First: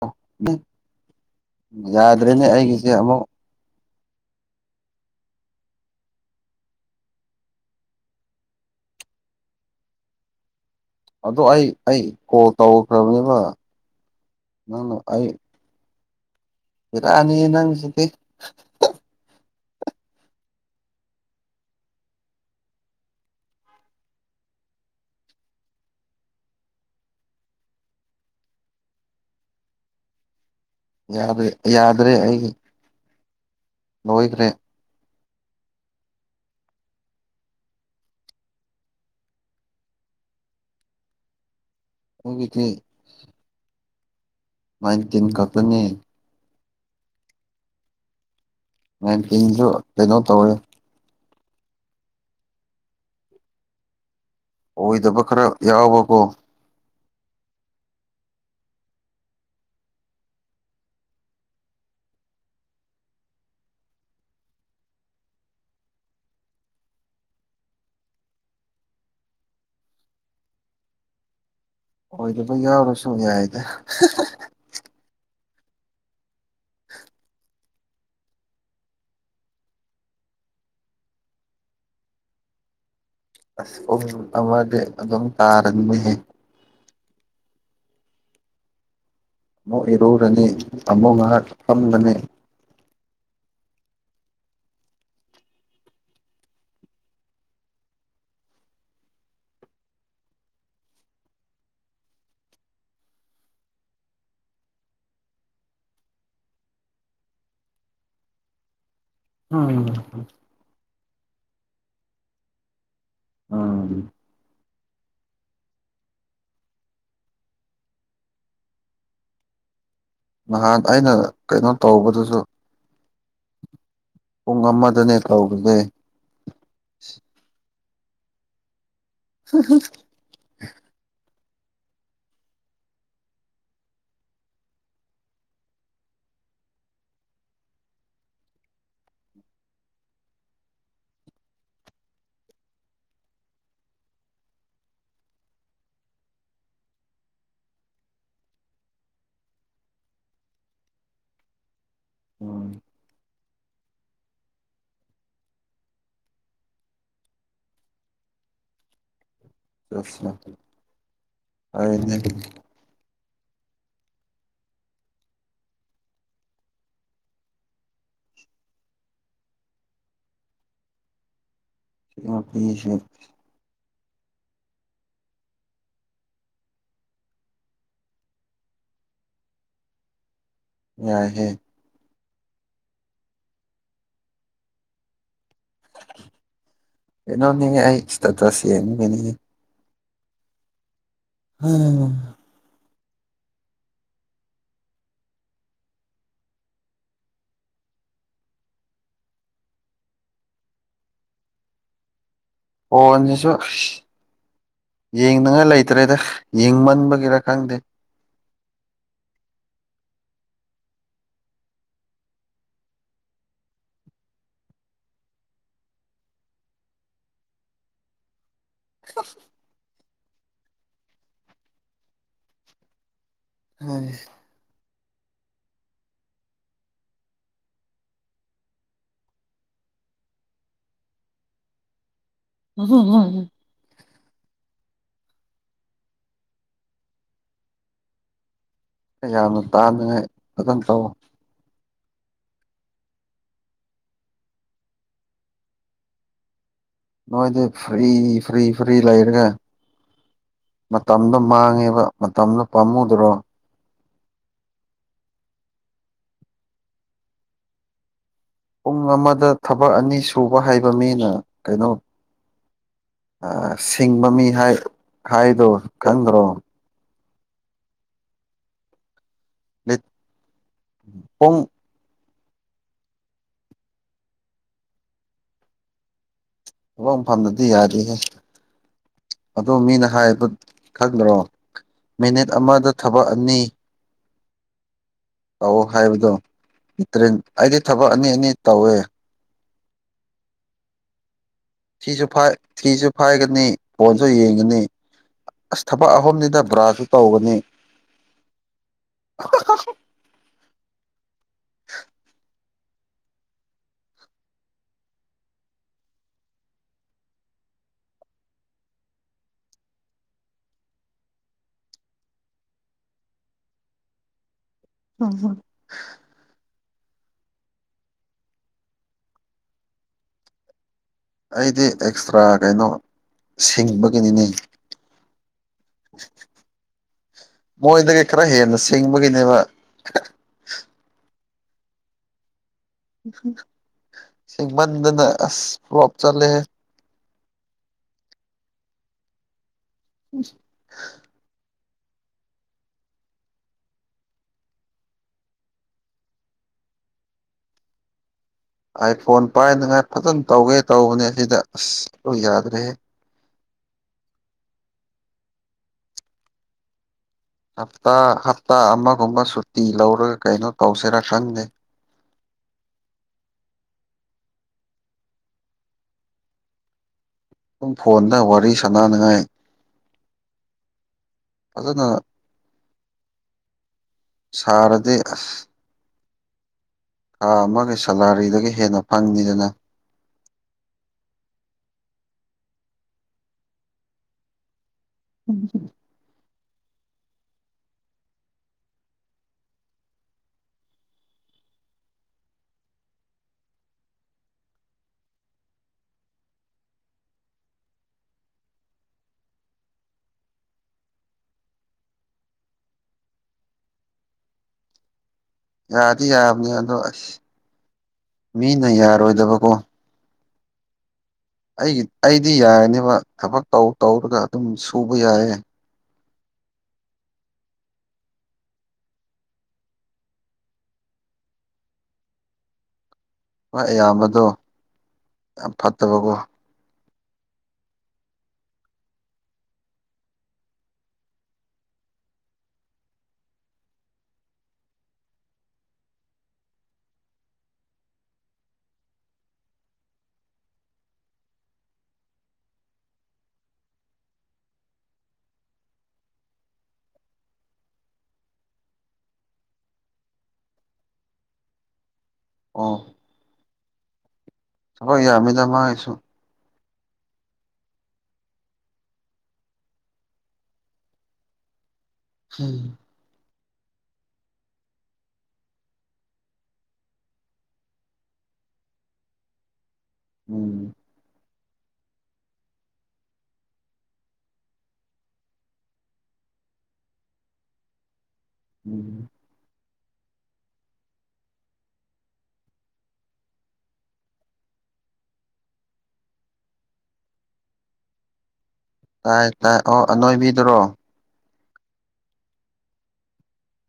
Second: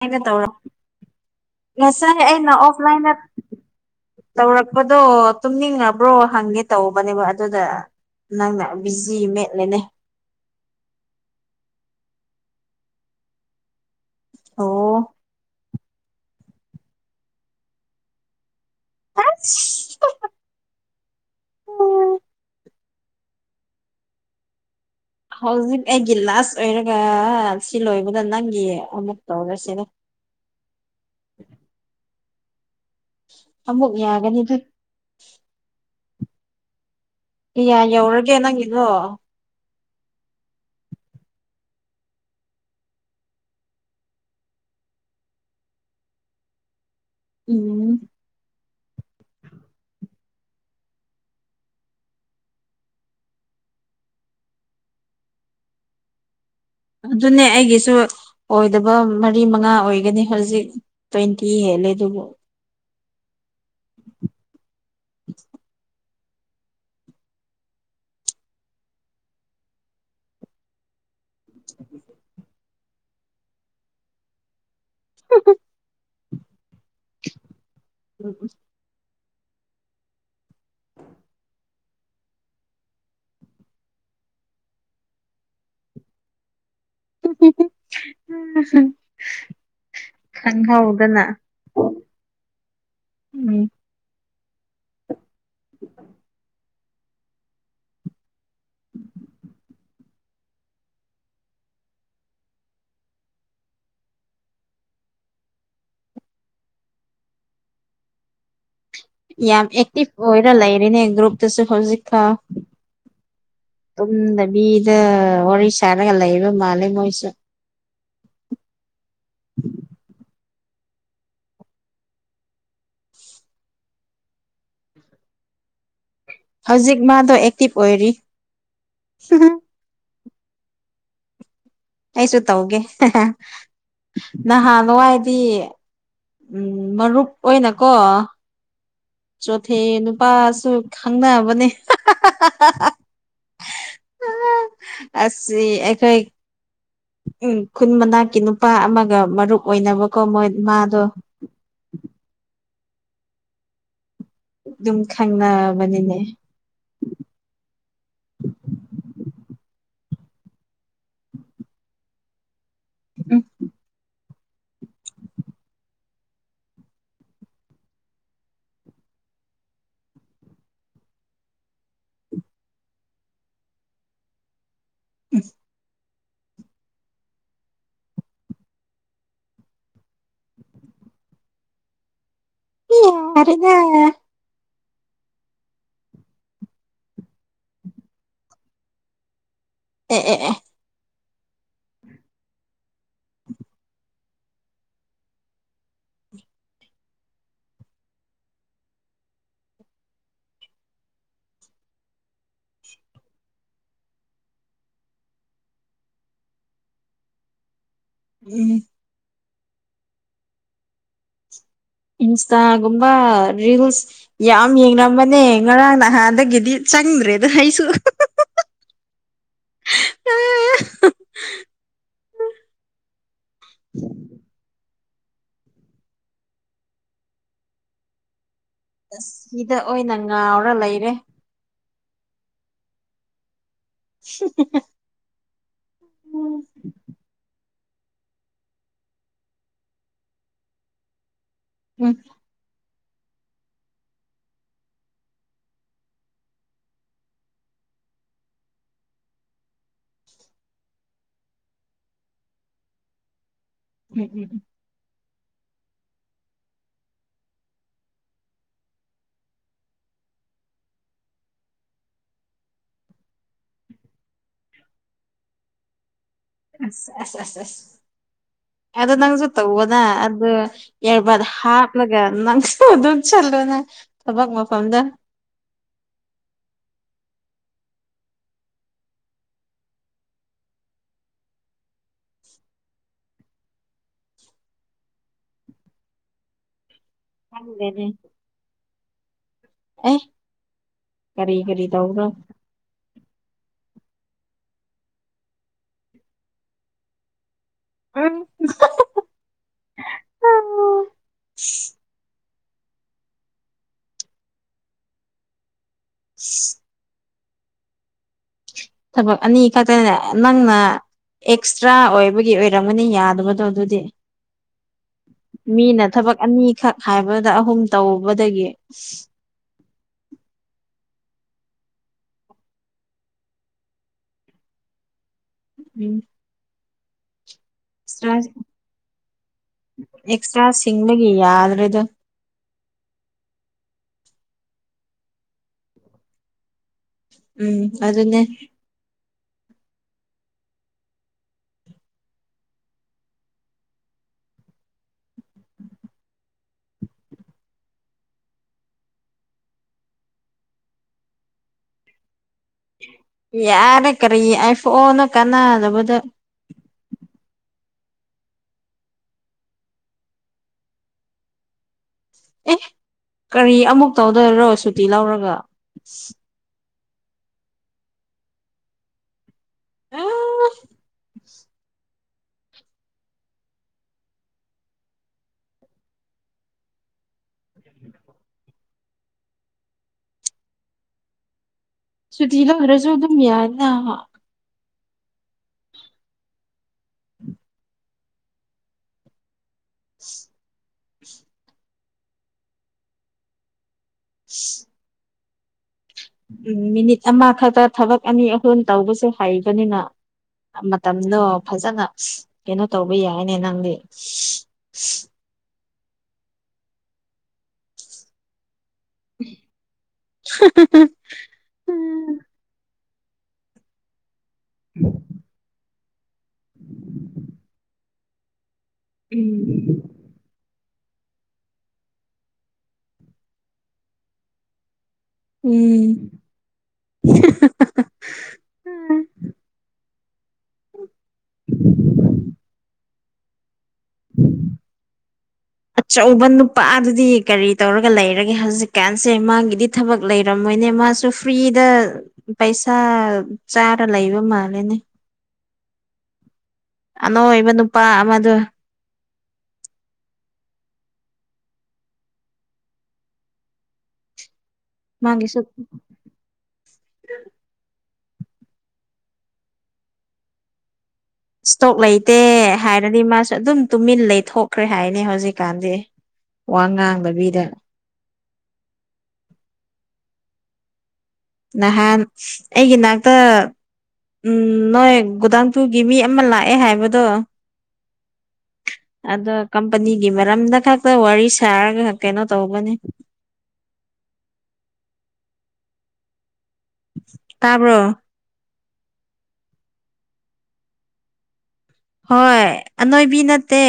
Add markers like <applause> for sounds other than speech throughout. ꯑꯩꯒ ꯇꯧꯔꯣ ꯉꯁꯥꯏ ꯌꯥꯗ꯭ꯔꯦꯅꯦ ꯑꯩꯅ ꯑꯩꯒꯤꯁꯦ ꯑꯣꯐꯂꯥꯏꯟꯗ ꯑꯃꯨꯛ ꯇꯧꯔꯛꯄꯗꯣ ꯇꯨꯝꯅꯤꯡꯉꯕ꯭ꯔꯣ ꯍꯪꯒꯦ ꯇꯧꯕꯅꯦꯕ ꯑꯗꯨꯗ ꯅꯪꯅ ꯕꯤꯖꯤ ꯃꯦꯠꯂꯦꯅꯦ ꯑꯗꯣ ꯑꯩ ꯑꯩ ꯀꯣꯜ ꯇꯧꯈ꯭ꯔꯕꯅꯦꯕ ꯑꯣ ꯅꯪꯅ ꯑꯩ ꯕꯦꯔꯅꯦꯍꯦ ꯅꯪꯁꯤꯗꯤ ꯑꯁ <unintelligible> <unintelligible> ꯍꯧꯖꯤꯛ ꯑꯩꯒꯤ ꯂꯥꯁ ꯑꯣꯏꯔꯒ ꯁꯤ ꯂꯣꯏꯕꯗ ꯅꯪꯒꯤ ꯑꯃꯨꯛ ꯇꯧꯔꯁꯤꯅꯦ ꯌꯥꯗ꯭ꯔꯦ ꯌꯥꯗ꯭ꯔꯦ ꯑꯩꯒꯤ ꯑꯃꯨꯛ ꯂꯣꯏꯈ꯭ꯔꯦ ꯌꯥꯒꯅꯤꯗ ꯀꯌꯥ ꯌꯧꯔꯒꯦ ꯅꯪꯒꯤꯗꯣ ꯑꯩꯒꯤꯗꯤ ꯅꯥꯏꯟꯇꯤꯟ ꯈꯛꯇꯅꯦ ꯎꯝ ꯅꯥꯏꯟꯇꯤꯟꯁꯨ ꯀꯩꯅꯣ ꯇꯧꯋꯦ ꯑꯣꯏꯗꯕ ꯈꯔ ꯌꯥꯎꯕꯀꯣ ꯑꯗꯨꯅꯦ ꯑꯩꯒꯤꯁꯨ ꯑꯣꯏꯗꯕ ꯃꯔꯤ ꯃꯉꯥ ꯑꯣꯏꯒꯅꯤ ꯍꯧꯖꯤꯛ ꯇ꯭ꯋꯦꯟꯇꯤ ꯍꯦꯜꯂꯦ ꯑꯗꯨꯕꯨ <inaudible> <inaudible> ꯑꯣꯏꯗꯕ ꯌꯥꯎꯔꯁꯨ ꯌꯥꯏꯗ <unintelligible> <inaudible> <inaudible> ꯑꯁ ꯄꯨꯡ ꯑꯃꯗꯤ ꯑꯗꯨꯝ ꯇꯥꯔꯅꯤꯍꯦ ꯎꯝ <unintelligible> ꯑꯃꯨꯛ ꯏꯔꯧꯔꯅꯤ ꯑꯃꯨꯛ ꯉꯥꯏꯍꯥꯛ ꯐꯝꯂꯅꯤ ꯎꯝ ꯎꯝ <inaudible> ꯎꯝ <inaudible> ꯌꯥꯝ ꯎꯝ ꯑꯦꯛꯇꯤꯚ ꯑꯣꯏꯔ ꯂꯩꯔꯤꯅꯦ ꯒ꯭ꯔꯨꯞꯇꯁꯨ ꯍꯧꯖꯤꯛꯐꯥꯎ ꯎꯝ ꯇꯨꯝꯗꯕꯤꯗ ꯋꯥꯔꯤ ꯁꯥꯔꯒ ꯂꯩꯕ ꯃꯥꯜꯂꯦ ꯃꯣꯏꯁꯦ ꯅꯍꯥꯟ ꯑꯩꯅ ꯀꯩꯅꯣ ꯇꯧꯕꯗꯨꯁꯨ ꯄꯨꯡ ꯑꯃꯗꯅꯦ ꯇꯧꯕꯁꯦ ꯍꯧꯖꯤꯛ ꯃꯥꯗꯣ ꯑꯦꯛꯇꯤꯚ ꯑꯣꯏꯔꯤ ꯑꯩꯁꯨ ꯇꯧꯒꯦ ꯅꯍꯥꯟ ꯋꯥꯏꯗꯤ ꯎꯝ ꯃꯔꯨꯞ ꯑꯣꯏꯅꯀꯣ ꯆꯣꯊꯦ ꯅꯨꯄꯥꯁꯨ ꯈꯪꯅꯕꯅꯦ <unintelligible> ꯑꯁꯤ ꯑꯩꯈꯣꯢ ꯎꯝ ꯈꯨꯟ ꯃꯅꯥꯛꯀꯤ ꯅꯨꯄꯥ ꯑꯃꯒ ꯃꯔꯨꯞ ꯑꯣꯏꯅꯕꯀꯣ ꯃꯣꯏ ꯃꯥꯗꯣ ꯎꯝ ꯑꯗꯨꯝ ꯈꯪꯅꯕꯅꯤꯅꯦ ꯆꯁ ꯑ <unintelligible> ꯎꯝ <unintelligible> ꯎꯝ ꯌꯥꯢꯍꯦ <unintelligible> ꯀꯩꯅꯣꯅꯤꯍꯦ ꯑꯩ ꯏꯁꯇꯦꯇꯁ ꯌꯦꯡꯕꯅꯤ ꯑꯦ ꯑꯦ ꯑꯦ <unintelligible> ꯐꯣꯟꯁꯤꯁꯨ ꯍꯥꯏꯁ ꯌꯦꯡꯅꯤꯡꯉꯥꯏ ꯂꯩꯇ꯭ꯔꯦꯗ ꯌꯦꯡꯃꯟꯕꯒꯤꯔꯥ ꯈꯪꯗꯦ ꯎꯝ. ꯏꯟꯁꯇꯥꯒꯨꯝꯕ ꯔꯤꯜꯁ ꯌꯥꯝ ꯌꯦꯡꯔꯝꯕꯅꯦ ꯉꯔꯥꯡ ꯅꯍꯥꯟꯗꯒꯤꯗꯤ ꯆꯪꯗ꯭ꯔꯦꯗ ꯑꯩꯁꯨ <inaudible> ꯑꯁ <unintelligible> ꯁꯤꯗ ꯑꯣꯏꯅ ꯉꯥꯎꯔ ꯂꯩꯔꯦ <unintelligible> <unintelligible> ꯎꯝ ꯌꯥꯝꯅ ꯇꯥꯅꯉꯥꯏ ꯑꯗꯨꯝ ꯇꯧ <unintelligible> ꯅꯣꯏꯗꯤ ꯐ꯭ꯔꯤ ꯐ꯭ꯔꯤ ꯐ꯭ꯔꯤ ꯂꯩꯔꯒ ꯃꯇꯝꯗꯣ ꯃꯥꯡꯉꯦꯕ ꯃꯇꯝꯗꯣ ꯄꯥꯝꯃꯨꯗ꯭ꯔꯣ ꯎꯝ ꯎꯝ ꯎꯝ ꯄꯨꯡ ꯑꯃꯗ ꯊꯕꯛ ꯑꯅꯤ ꯁꯨꯕ ꯍꯥꯏꯕ ꯃꯤꯅ ꯀꯩꯅꯣ ꯑꯥ ꯁꯤꯡꯕ ꯃꯤ ꯍꯥꯢ ꯍꯥꯏꯗꯣ ꯈꯪꯗ꯭ꯔꯣ ꯑꯁ ꯑꯁ ꯑꯁ ꯑꯁ ꯑꯗꯣ ꯅꯪꯁꯨ ꯇꯧꯑꯣꯅ ꯑꯗꯨ ꯏꯌꯔꯕꯠ ꯄꯨꯡ ꯍꯥꯞ ꯃꯥꯒ ꯅꯪꯁꯨ ꯑꯗꯨꯝ ꯆꯠꯂꯣꯅ ꯊꯕꯛ ꯃꯐꯝꯗ ꯐꯝꯃꯗꯤ ꯌꯥꯔꯦꯍꯦ ꯑꯗꯣ ꯃꯤꯅ ꯍꯥꯏꯕ ꯈꯪꯗ꯭ꯔꯣ ꯃꯤꯅꯤꯠ ꯑꯃꯗ ꯊꯕꯛ ꯑꯅꯤ ꯇꯧꯋꯣ ꯍꯥꯏꯕꯗꯣ ꯇ꯭ꯔꯤꯟ ꯑꯩꯗꯤ ꯈꯪꯗꯦꯅꯦ ꯊꯕꯛ ꯑꯅꯤ ꯑꯅꯤ ꯇꯧꯋꯦ ꯑꯦ ꯀꯔꯤ ꯀꯔꯤ ꯇꯧꯕ꯭ꯔꯣ ꯊꯤꯁꯨꯐꯥꯏ ꯊꯤꯁꯨ ꯐꯥꯏꯒꯅꯤ ꯐꯣꯟꯁꯨ ꯌꯦꯡꯒꯅꯤ ꯑꯁ ꯊꯕꯛ ꯑꯍꯨꯝꯅꯤꯗ ꯕ꯭ꯔꯥꯁꯨ ꯇꯧꯒꯅꯤ ꯎꯝ <unintelligible> <unintelligible> ꯊꯕꯛ ꯑꯅꯤ ꯈꯛꯇꯅꯦ ꯅꯪꯅ ꯑꯦꯛꯁꯇ꯭ꯔꯥ ꯑꯣꯏꯕꯒꯤ ꯑꯣꯏꯔꯝꯃꯅꯤ ꯌꯥꯗꯕꯗꯣ ꯑꯗꯨꯗꯤ ꯃꯤꯅ ꯊꯕꯛ ꯑꯅꯤꯈꯛ ꯍꯥꯏꯕꯗ ꯑꯍꯨꯝ ꯇꯧꯕꯗꯒꯤ ꯑꯩꯗꯤ ꯑꯦꯛꯁꯇ꯭ꯔꯥ ꯀꯩꯅꯣ ꯁꯤꯡꯕꯒꯤꯅꯤꯅꯦ ꯎꯝ ꯃꯣꯏꯗꯒꯤ ꯈꯔ ꯑꯦꯛꯁꯇ꯭ꯔꯥ ꯍꯦꯟꯅ ꯁꯤꯡꯕꯒꯤꯅꯦꯕ ꯑꯦꯛꯁꯇ꯭ꯔꯥ ꯁꯤꯡꯕꯥꯒꯤ ꯌꯥꯗ꯭ꯔꯦꯗꯥ ꯁꯤꯡꯃꯟꯗꯅ ꯑꯁ ꯐ꯭ꯂꯣꯞ ꯆꯠꯂꯦ ꯎꯝ ꯑꯗꯨꯅꯦ ꯎ <unintelligible> ꯑꯥꯢꯐꯣꯟ ꯄꯥꯏꯅꯉꯥꯏ ꯐꯖꯅ ꯇꯧꯒꯦ ꯇꯧꯕꯅꯦ ꯁꯤꯗ ꯑꯁ ꯂꯣꯏꯟ ꯌꯥꯗ꯭ꯔꯦꯍꯦ ꯌꯥꯔꯦ ꯀꯔꯤ ꯑꯥꯢꯐꯣꯟꯅꯣ ꯀꯥꯟꯅꯗꯕꯗꯥ ꯍꯞꯇꯥ ꯍꯞꯇꯥ ꯑꯃꯒꯨꯝꯕ ꯁꯨꯇꯤ ꯂꯧꯔꯒ ꯀꯩꯅꯣ ꯇꯧꯁꯤꯔꯥ ꯈꯪꯗꯦ ꯑꯦ ꯀꯔꯤ ꯑꯃꯨꯛ ꯇꯧꯗꯣꯏꯔꯣ ꯁꯨꯇꯤ ꯂꯧꯔꯒ ꯄꯨꯡ ꯐꯣꯟꯗ ꯋꯥꯔꯤ ꯁꯥꯟꯅꯅꯉꯥꯏ ꯐꯖꯅ ꯁꯥꯔꯗꯤ ꯑꯁ ꯊꯥ ꯑꯃꯒꯤ ꯁꯦꯂꯥꯔꯤꯗꯒꯤ ꯍꯦꯟꯅ ꯐꯪꯅꯤꯗꯅ ꯁꯨꯇꯤ ꯂꯧꯗ꯭ꯔꯁꯨ ꯑꯗꯨꯝ ꯌꯥꯏꯅ ꯎꯝ <inaudible> <unintelligible> ꯎꯝ ꯃꯤꯅꯤꯠ ꯑꯃ ꯈꯛꯇ ꯊꯕꯛ ꯑꯅꯤ ꯑꯍꯨꯝ ꯇꯧꯕꯁꯨ ꯍꯩꯕꯅꯤꯅ ꯃꯇꯝꯗꯣ ꯐꯖꯅ ꯀꯩꯅꯣ ꯇꯧꯕ ꯌꯥꯏꯅꯦ ꯅꯪꯗꯤ ꯌꯥꯗꯤ ꯌꯥꯕꯅꯦ ꯑꯗꯣ ꯑꯁ ꯃꯤꯅ ꯌꯥꯔꯣꯏꯗꯕꯀꯣ ꯁꯀꯤ <unintelligible> ꯑꯩꯒꯤ ꯑꯩꯗꯤ ꯌꯥꯔꯅꯦꯕ ꯊꯕꯛ ꯇꯧ ꯇꯧꯔꯒ ꯑꯗꯨꯝ ꯁꯨꯕ ꯌꯥꯏꯌꯦ <inaudible> ꯎꯝ ꯍꯣꯏ ꯑꯌꯥꯝꯕꯗꯣ ꯌꯥꯝ ꯎꯝ ꯐꯠꯇꯕꯀꯣ ꯎ <unintelligible> ꯎꯝ <unintelligible> ꯑꯆꯧꯕ ꯅꯨꯄꯥꯗꯨꯗꯤ ꯀꯔꯤ ꯇꯧꯔꯒ ꯂꯩꯔꯒꯦ ꯍꯧꯖꯤꯛꯀꯥꯟꯁꯦ ꯃꯥꯒꯤꯗꯤ ꯊꯕꯛ ꯂꯩꯔꯝꯃꯣꯏꯅꯦ ꯃꯥꯁꯨ ꯐ꯭ꯔꯤꯗ ꯄꯩꯁꯥ ꯆꯥꯔꯥ ꯂꯩꯕ ꯃꯥꯜꯂꯦꯅꯦ ꯑꯅꯣꯏꯕ ꯅꯨꯄꯥ ꯑꯃꯗꯨ ꯑꯣ ꯍꯣꯏ ꯃꯥꯒꯤꯁꯨ ꯌꯥꯝꯃꯤꯗ ꯃꯥꯏꯁꯨ ꯏꯁꯇꯣꯛ ꯂꯩꯇꯦ ꯍꯥꯏꯔꯗꯤ ꯃꯥꯁꯨ ꯑꯗꯨꯝ ꯇꯨꯃꯤꯟ ꯂꯩꯊꯣꯛꯈ꯭ꯔꯦ ꯍꯥꯏꯅꯦ ꯍꯧꯖꯤꯛꯀꯥꯟꯗꯤ ꯋꯥ ꯉꯥꯡꯗꯕꯤꯗ ꯎꯝ ꯅꯍꯥꯟ ꯑꯩꯒꯤ ꯅꯥꯛꯇ ꯎꯝ ꯅꯣꯏ ꯒꯣꯗꯥꯡꯇꯨꯒꯤ ꯃꯤ ꯑꯃ ꯂꯥꯛꯑꯦ ꯍꯥꯏꯕꯗꯣ <inaudible> ꯑꯗꯣ ꯀꯝꯄꯅꯤꯒꯤ ꯃꯔꯝꯗ ꯈꯛꯇ ꯋꯥꯔꯤ ꯁꯥꯔꯒ ꯀꯩꯅꯣ ꯇꯧꯕꯥꯅꯤ ꯇꯥꯕꯔꯣ ꯇꯥꯏ ꯇꯥꯏ ꯑꯅꯣꯏꯕꯤꯗꯨꯔꯣ ꯍꯣꯏ ꯑꯅꯣꯏꯕꯤ ꯅꯠꯇꯦ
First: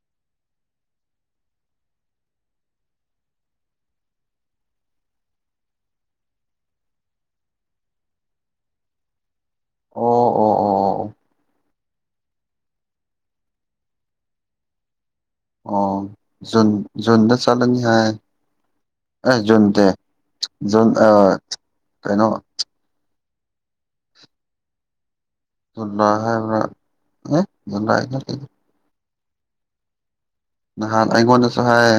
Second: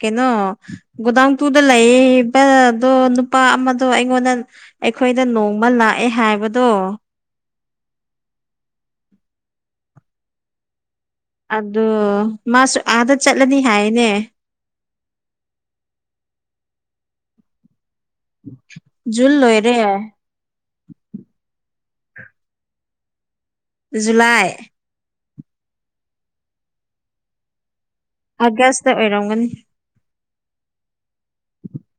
ꯀꯩꯅꯣ ꯒꯣꯗꯥꯎꯟꯇꯨꯗ ꯂꯩꯕꯗꯣ ꯅꯨꯄꯥ ꯑꯃꯗꯣ ꯑꯩꯉꯣꯟꯗ ꯑꯩꯈꯣꯏꯗ ꯅꯣꯡꯃ ꯂꯥꯛꯑꯦ ꯍꯥꯏꯕꯗꯣ ꯑꯣ ꯑꯣ ꯑꯣ ꯑꯣ ꯑꯗꯣ ꯃꯥꯁꯨ ꯑꯥꯗ ꯆꯠꯂꯅꯤ ꯍꯥꯏꯌꯦꯅꯦ ꯑꯣ ꯖꯨꯟ ꯖꯨꯟꯗ ꯆꯠꯂꯅꯤ ꯍꯥꯏ ꯖꯨꯟ ꯑ ꯂꯣꯏꯔꯦ ꯖꯨꯟꯇꯦ ꯖꯨꯟ ꯑ ꯀꯩꯅꯣ ꯖꯨꯂꯥꯏ ꯖꯨꯂꯥꯏ ꯍꯥꯏꯕ꯭ꯔꯥ ꯑꯦ ꯖꯨꯂꯥꯏ ꯅꯠꯇꯦ ꯑꯥꯒꯁꯇ ꯑꯣꯏꯔꯝꯒꯅꯤ ꯅꯍꯥꯟ ꯑꯩꯉꯣꯟꯗꯁꯨ ꯍꯥꯏ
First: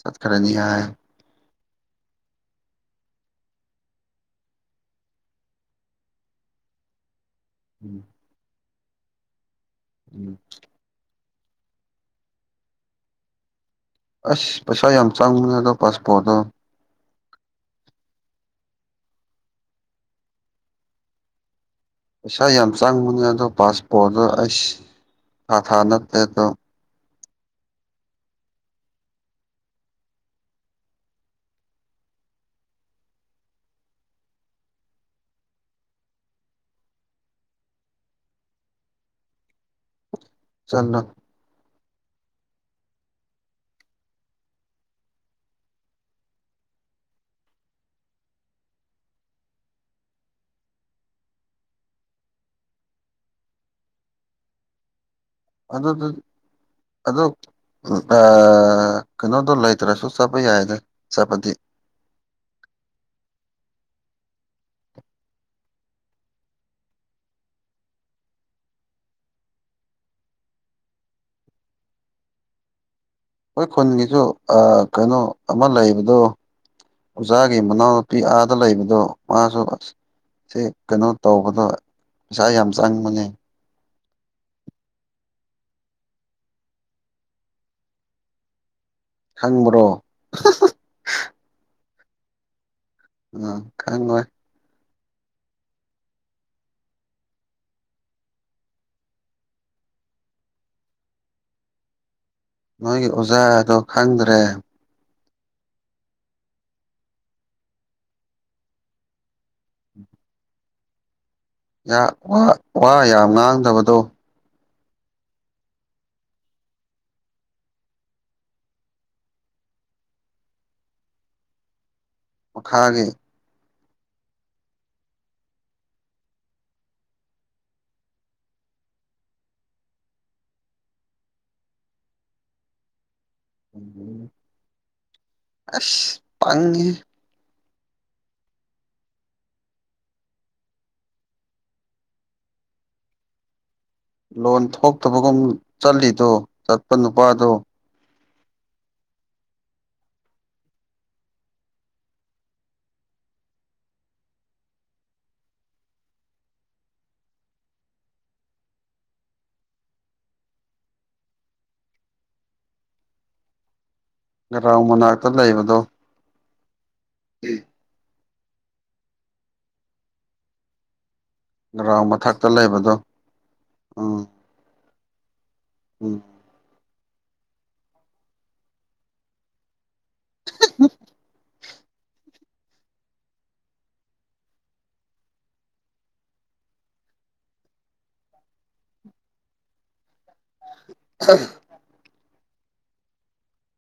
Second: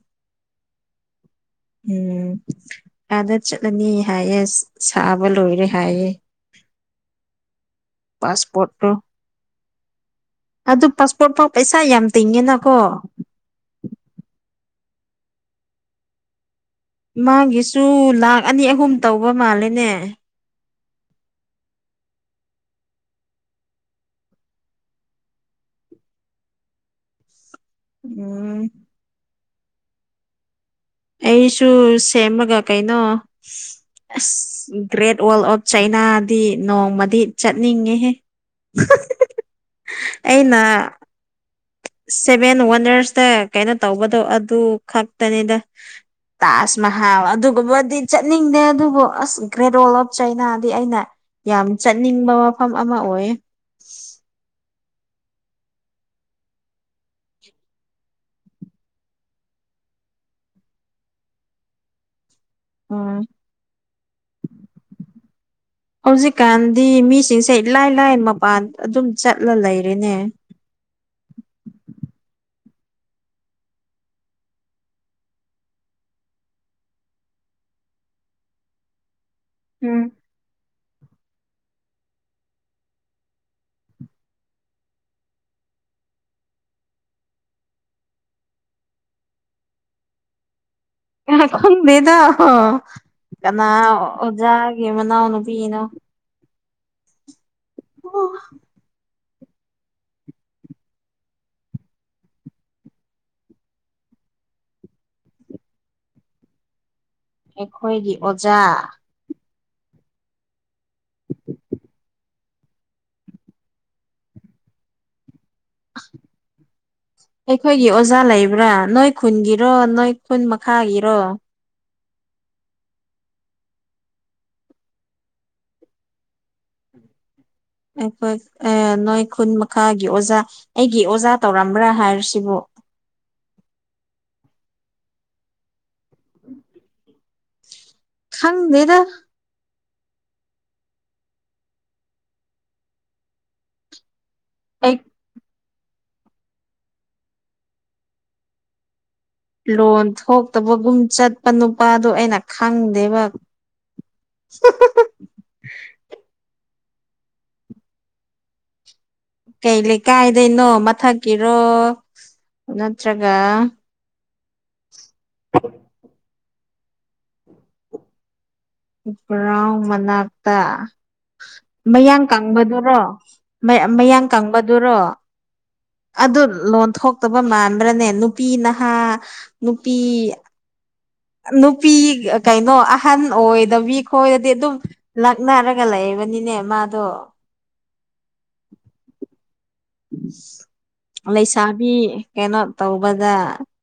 ꯆꯠꯈ꯭ꯔꯅꯤ ꯍꯥꯏ ꯎꯝ ꯑꯥꯗ ꯆꯠꯂꯅꯤ ꯍꯥꯏꯌꯦ ꯁꯥꯕ ꯂꯣꯏꯔꯦ ꯍꯥꯏꯌꯦ <inaudible> ꯎꯝ <unintelligible> <inaudible> ꯄꯥꯁꯄꯣꯔꯠꯇꯨ ꯎꯝ ꯑꯗꯨ ꯄꯥꯁꯄꯣꯔꯠ ꯄꯥꯎ ꯄꯩꯁꯥ ꯌꯥꯝ ꯇꯤꯡꯉꯦꯅꯀꯣ ꯑꯁ ꯄꯩꯁꯥ ꯌꯥꯝ ꯆꯪꯕꯅꯦ ꯑꯗꯣ ꯄꯥꯁꯄꯣꯔꯠꯇꯣ ꯃꯥꯒꯤꯁꯨ ꯂꯥꯛ ꯑꯅꯤ ꯑꯍꯨꯝ ꯇꯧꯕ ꯃꯥꯜꯂꯦꯅꯦ ꯄꯩꯁꯥ ꯌꯥꯝ ꯆꯪꯕꯅꯦ ꯑꯗꯣ ꯄꯥꯁꯄꯣꯔꯠꯇꯣ ꯑꯩꯁ ꯊꯥ ꯊꯥ ꯅꯠꯇꯦ ꯑꯗꯣ ꯎꯝ ꯑꯩꯁꯨ ꯁꯦꯝꯃꯒ ꯀꯩꯅꯣ ꯑꯁ ꯒ꯭ꯔꯦꯠ ꯋꯥꯜ ꯑꯣꯐ ꯆꯩꯅꯥꯗꯤ ꯅꯣꯡꯃꯗꯤ ꯆꯠꯅꯤꯡꯉꯦꯍꯦ ꯑꯩꯅ ꯆꯠꯂꯣ ꯁꯦꯚꯦꯟ ꯋꯥꯟꯗꯔꯁꯇ ꯀꯩꯅꯣ ꯇꯧꯕꯗꯣ ꯑꯗꯨ ꯈꯛꯇꯅꯤꯗ ꯇꯥꯖ ꯃꯍꯥꯜ ꯑꯗꯨꯒꯨꯝꯕꯗꯤ ꯆꯠꯅꯤꯡꯗꯦ ꯑꯗꯨꯕꯨ ꯑꯁ ꯒ꯭ꯔꯦꯠ ꯋꯥꯜ ꯑꯣꯐ ꯆꯩꯅꯥꯗꯤ ꯑꯩꯅ ꯌꯥꯝ ꯆꯠꯅꯤꯡꯕ ꯃꯐꯝ ꯑꯃ ꯑꯣꯏꯌꯦ ꯑꯗꯨꯗꯨ ꯑꯗꯣ ꯎ ꯑ ꯀꯩꯅꯣꯗꯣ ꯂꯩꯇ꯭ꯔꯁꯨ ꯆꯠꯄ ꯌꯥꯏꯗ ꯆꯠꯄꯗꯤ ꯎꯝ ꯍꯧꯖꯤꯛꯀꯥꯟꯗꯤ ꯃꯤꯁꯤꯡꯁꯦ ꯏꯂꯥꯏ ꯂꯥꯏ ꯃꯄꯥꯟ ꯑꯗꯨꯝ ꯆꯠꯂ ꯂꯩꯔꯦꯅꯦ ꯑꯈꯣꯏ ꯈꯨꯟꯒꯤꯁꯨ ꯑ ꯀꯩꯅꯣ ꯑꯃ ꯂꯩꯕꯗꯣ ꯑꯣꯖꯥꯒꯤ ꯃꯅꯥꯎꯅꯨꯄꯤ ꯑꯥꯗ ꯂꯩꯕꯗꯣ ꯃꯥꯁꯨ ꯑꯁ ꯎꯝ ꯁꯤ ꯀꯩꯅꯣ ꯇꯧꯕꯗ ꯄꯩꯁꯥ ꯌꯥꯝ ꯆꯪꯕꯅꯦ ꯈꯪꯕ꯭ꯔꯣ ꯈꯪꯗꯦꯗ ꯎꯝ ꯀꯅꯥ ꯈꯪꯉꯣꯏ ꯑꯣꯖꯥꯒꯤ ꯃꯅꯥꯎꯅꯨꯄꯤꯅꯣ ꯑꯣ <unintelligible> ꯅꯣꯏꯒꯤ ꯑꯣꯖꯥꯗꯣ ꯈꯪꯗ꯭ꯔꯦ ꯑꯩꯈꯣꯏꯒꯤ ꯑꯣꯖꯥ <unintelligible> ꯌꯥ ꯋꯥ <unintelligible> ꯋꯥ ꯌꯥꯝ ꯉꯥꯡꯗꯕꯗꯣ <unintelligible> ꯑꯩꯈꯣꯏꯒꯤ ꯑꯣꯖꯥ ꯂꯩꯕ꯭ꯔꯥ ꯅꯣꯏ ꯈꯨꯟꯒꯤꯔꯣ ꯅꯣꯏ ꯈꯨꯟ ꯃꯈꯥꯒꯤꯔꯣ ꯃꯈꯥꯒꯤ ꯑꯩꯈꯣꯏ ꯑꯦ ꯅꯣꯏ ꯈꯨꯟ ꯃꯈꯥꯒꯤ ꯑꯣꯖꯥ ꯑꯩꯒꯤ ꯑꯣꯖꯥ ꯇꯧꯔꯝꯕ꯭ꯔꯥ ꯍꯥꯏꯔꯤꯁꯤꯕꯨ ꯑꯁ ꯄꯪꯉꯤꯍꯦ ꯈꯪꯗꯦꯗ ꯂꯣꯟ ꯑꯩ ꯊꯣꯛꯇꯕꯒꯨꯝ ꯆꯠꯂꯤꯗꯣ ꯆꯠꯄ ꯅꯨꯄꯥꯗꯣ ꯂꯣꯟ ꯊꯣꯛꯇꯕꯒꯨꯝ ꯆꯠꯄ ꯅꯨꯄꯥꯗꯣ ꯑꯩꯅ ꯈꯪꯗꯦꯕ <unintelligible> ꯀꯩ ꯂꯩꯀꯥꯏꯗꯩꯅꯣ ꯃꯊꯛꯀꯤꯔꯣ ꯅꯠꯇ꯭ꯔꯒ ꯅꯔꯥꯎ ꯃꯅꯥꯛꯇ ꯂꯩꯕꯗꯣ <unintelligible> ꯎꯕ꯭ꯔꯥꯎ ꯃꯅꯥꯛꯇ ꯒ꯭ꯔꯥꯎꯟ ꯃꯌꯥꯡ ꯃꯊꯛꯇ ꯂꯩꯕꯗꯣ ꯀꯪꯕꯗꯨꯔꯣ ꯃ ꯎꯝ ꯃꯌꯥꯡ ꯀꯪ ꯄꯗꯨꯔꯣ ꯎꯝ ꯑꯗꯨ ꯂꯣꯟꯊꯣꯛ ꯇꯕ ꯃꯥꯟꯕ꯭ꯔꯥꯅꯦ ꯅꯨꯄꯤ ꯅꯍꯥ ꯅꯨꯄꯤ <unintelligible> ꯑ ꯅꯨꯄꯤ ꯀꯩꯅꯣ ꯑꯍꯟ ꯑꯣꯏꯗꯕꯤ ꯈꯣꯏꯔꯗꯤ ꯑꯗꯨꯝ ꯂꯛꯅꯔꯒ ꯂꯩꯕꯅꯤꯅꯦ ꯃꯥꯗꯣ <inaudible> ꯂꯩꯁꯥꯕꯤ ꯀꯩꯅꯣ ꯇꯧꯕꯗ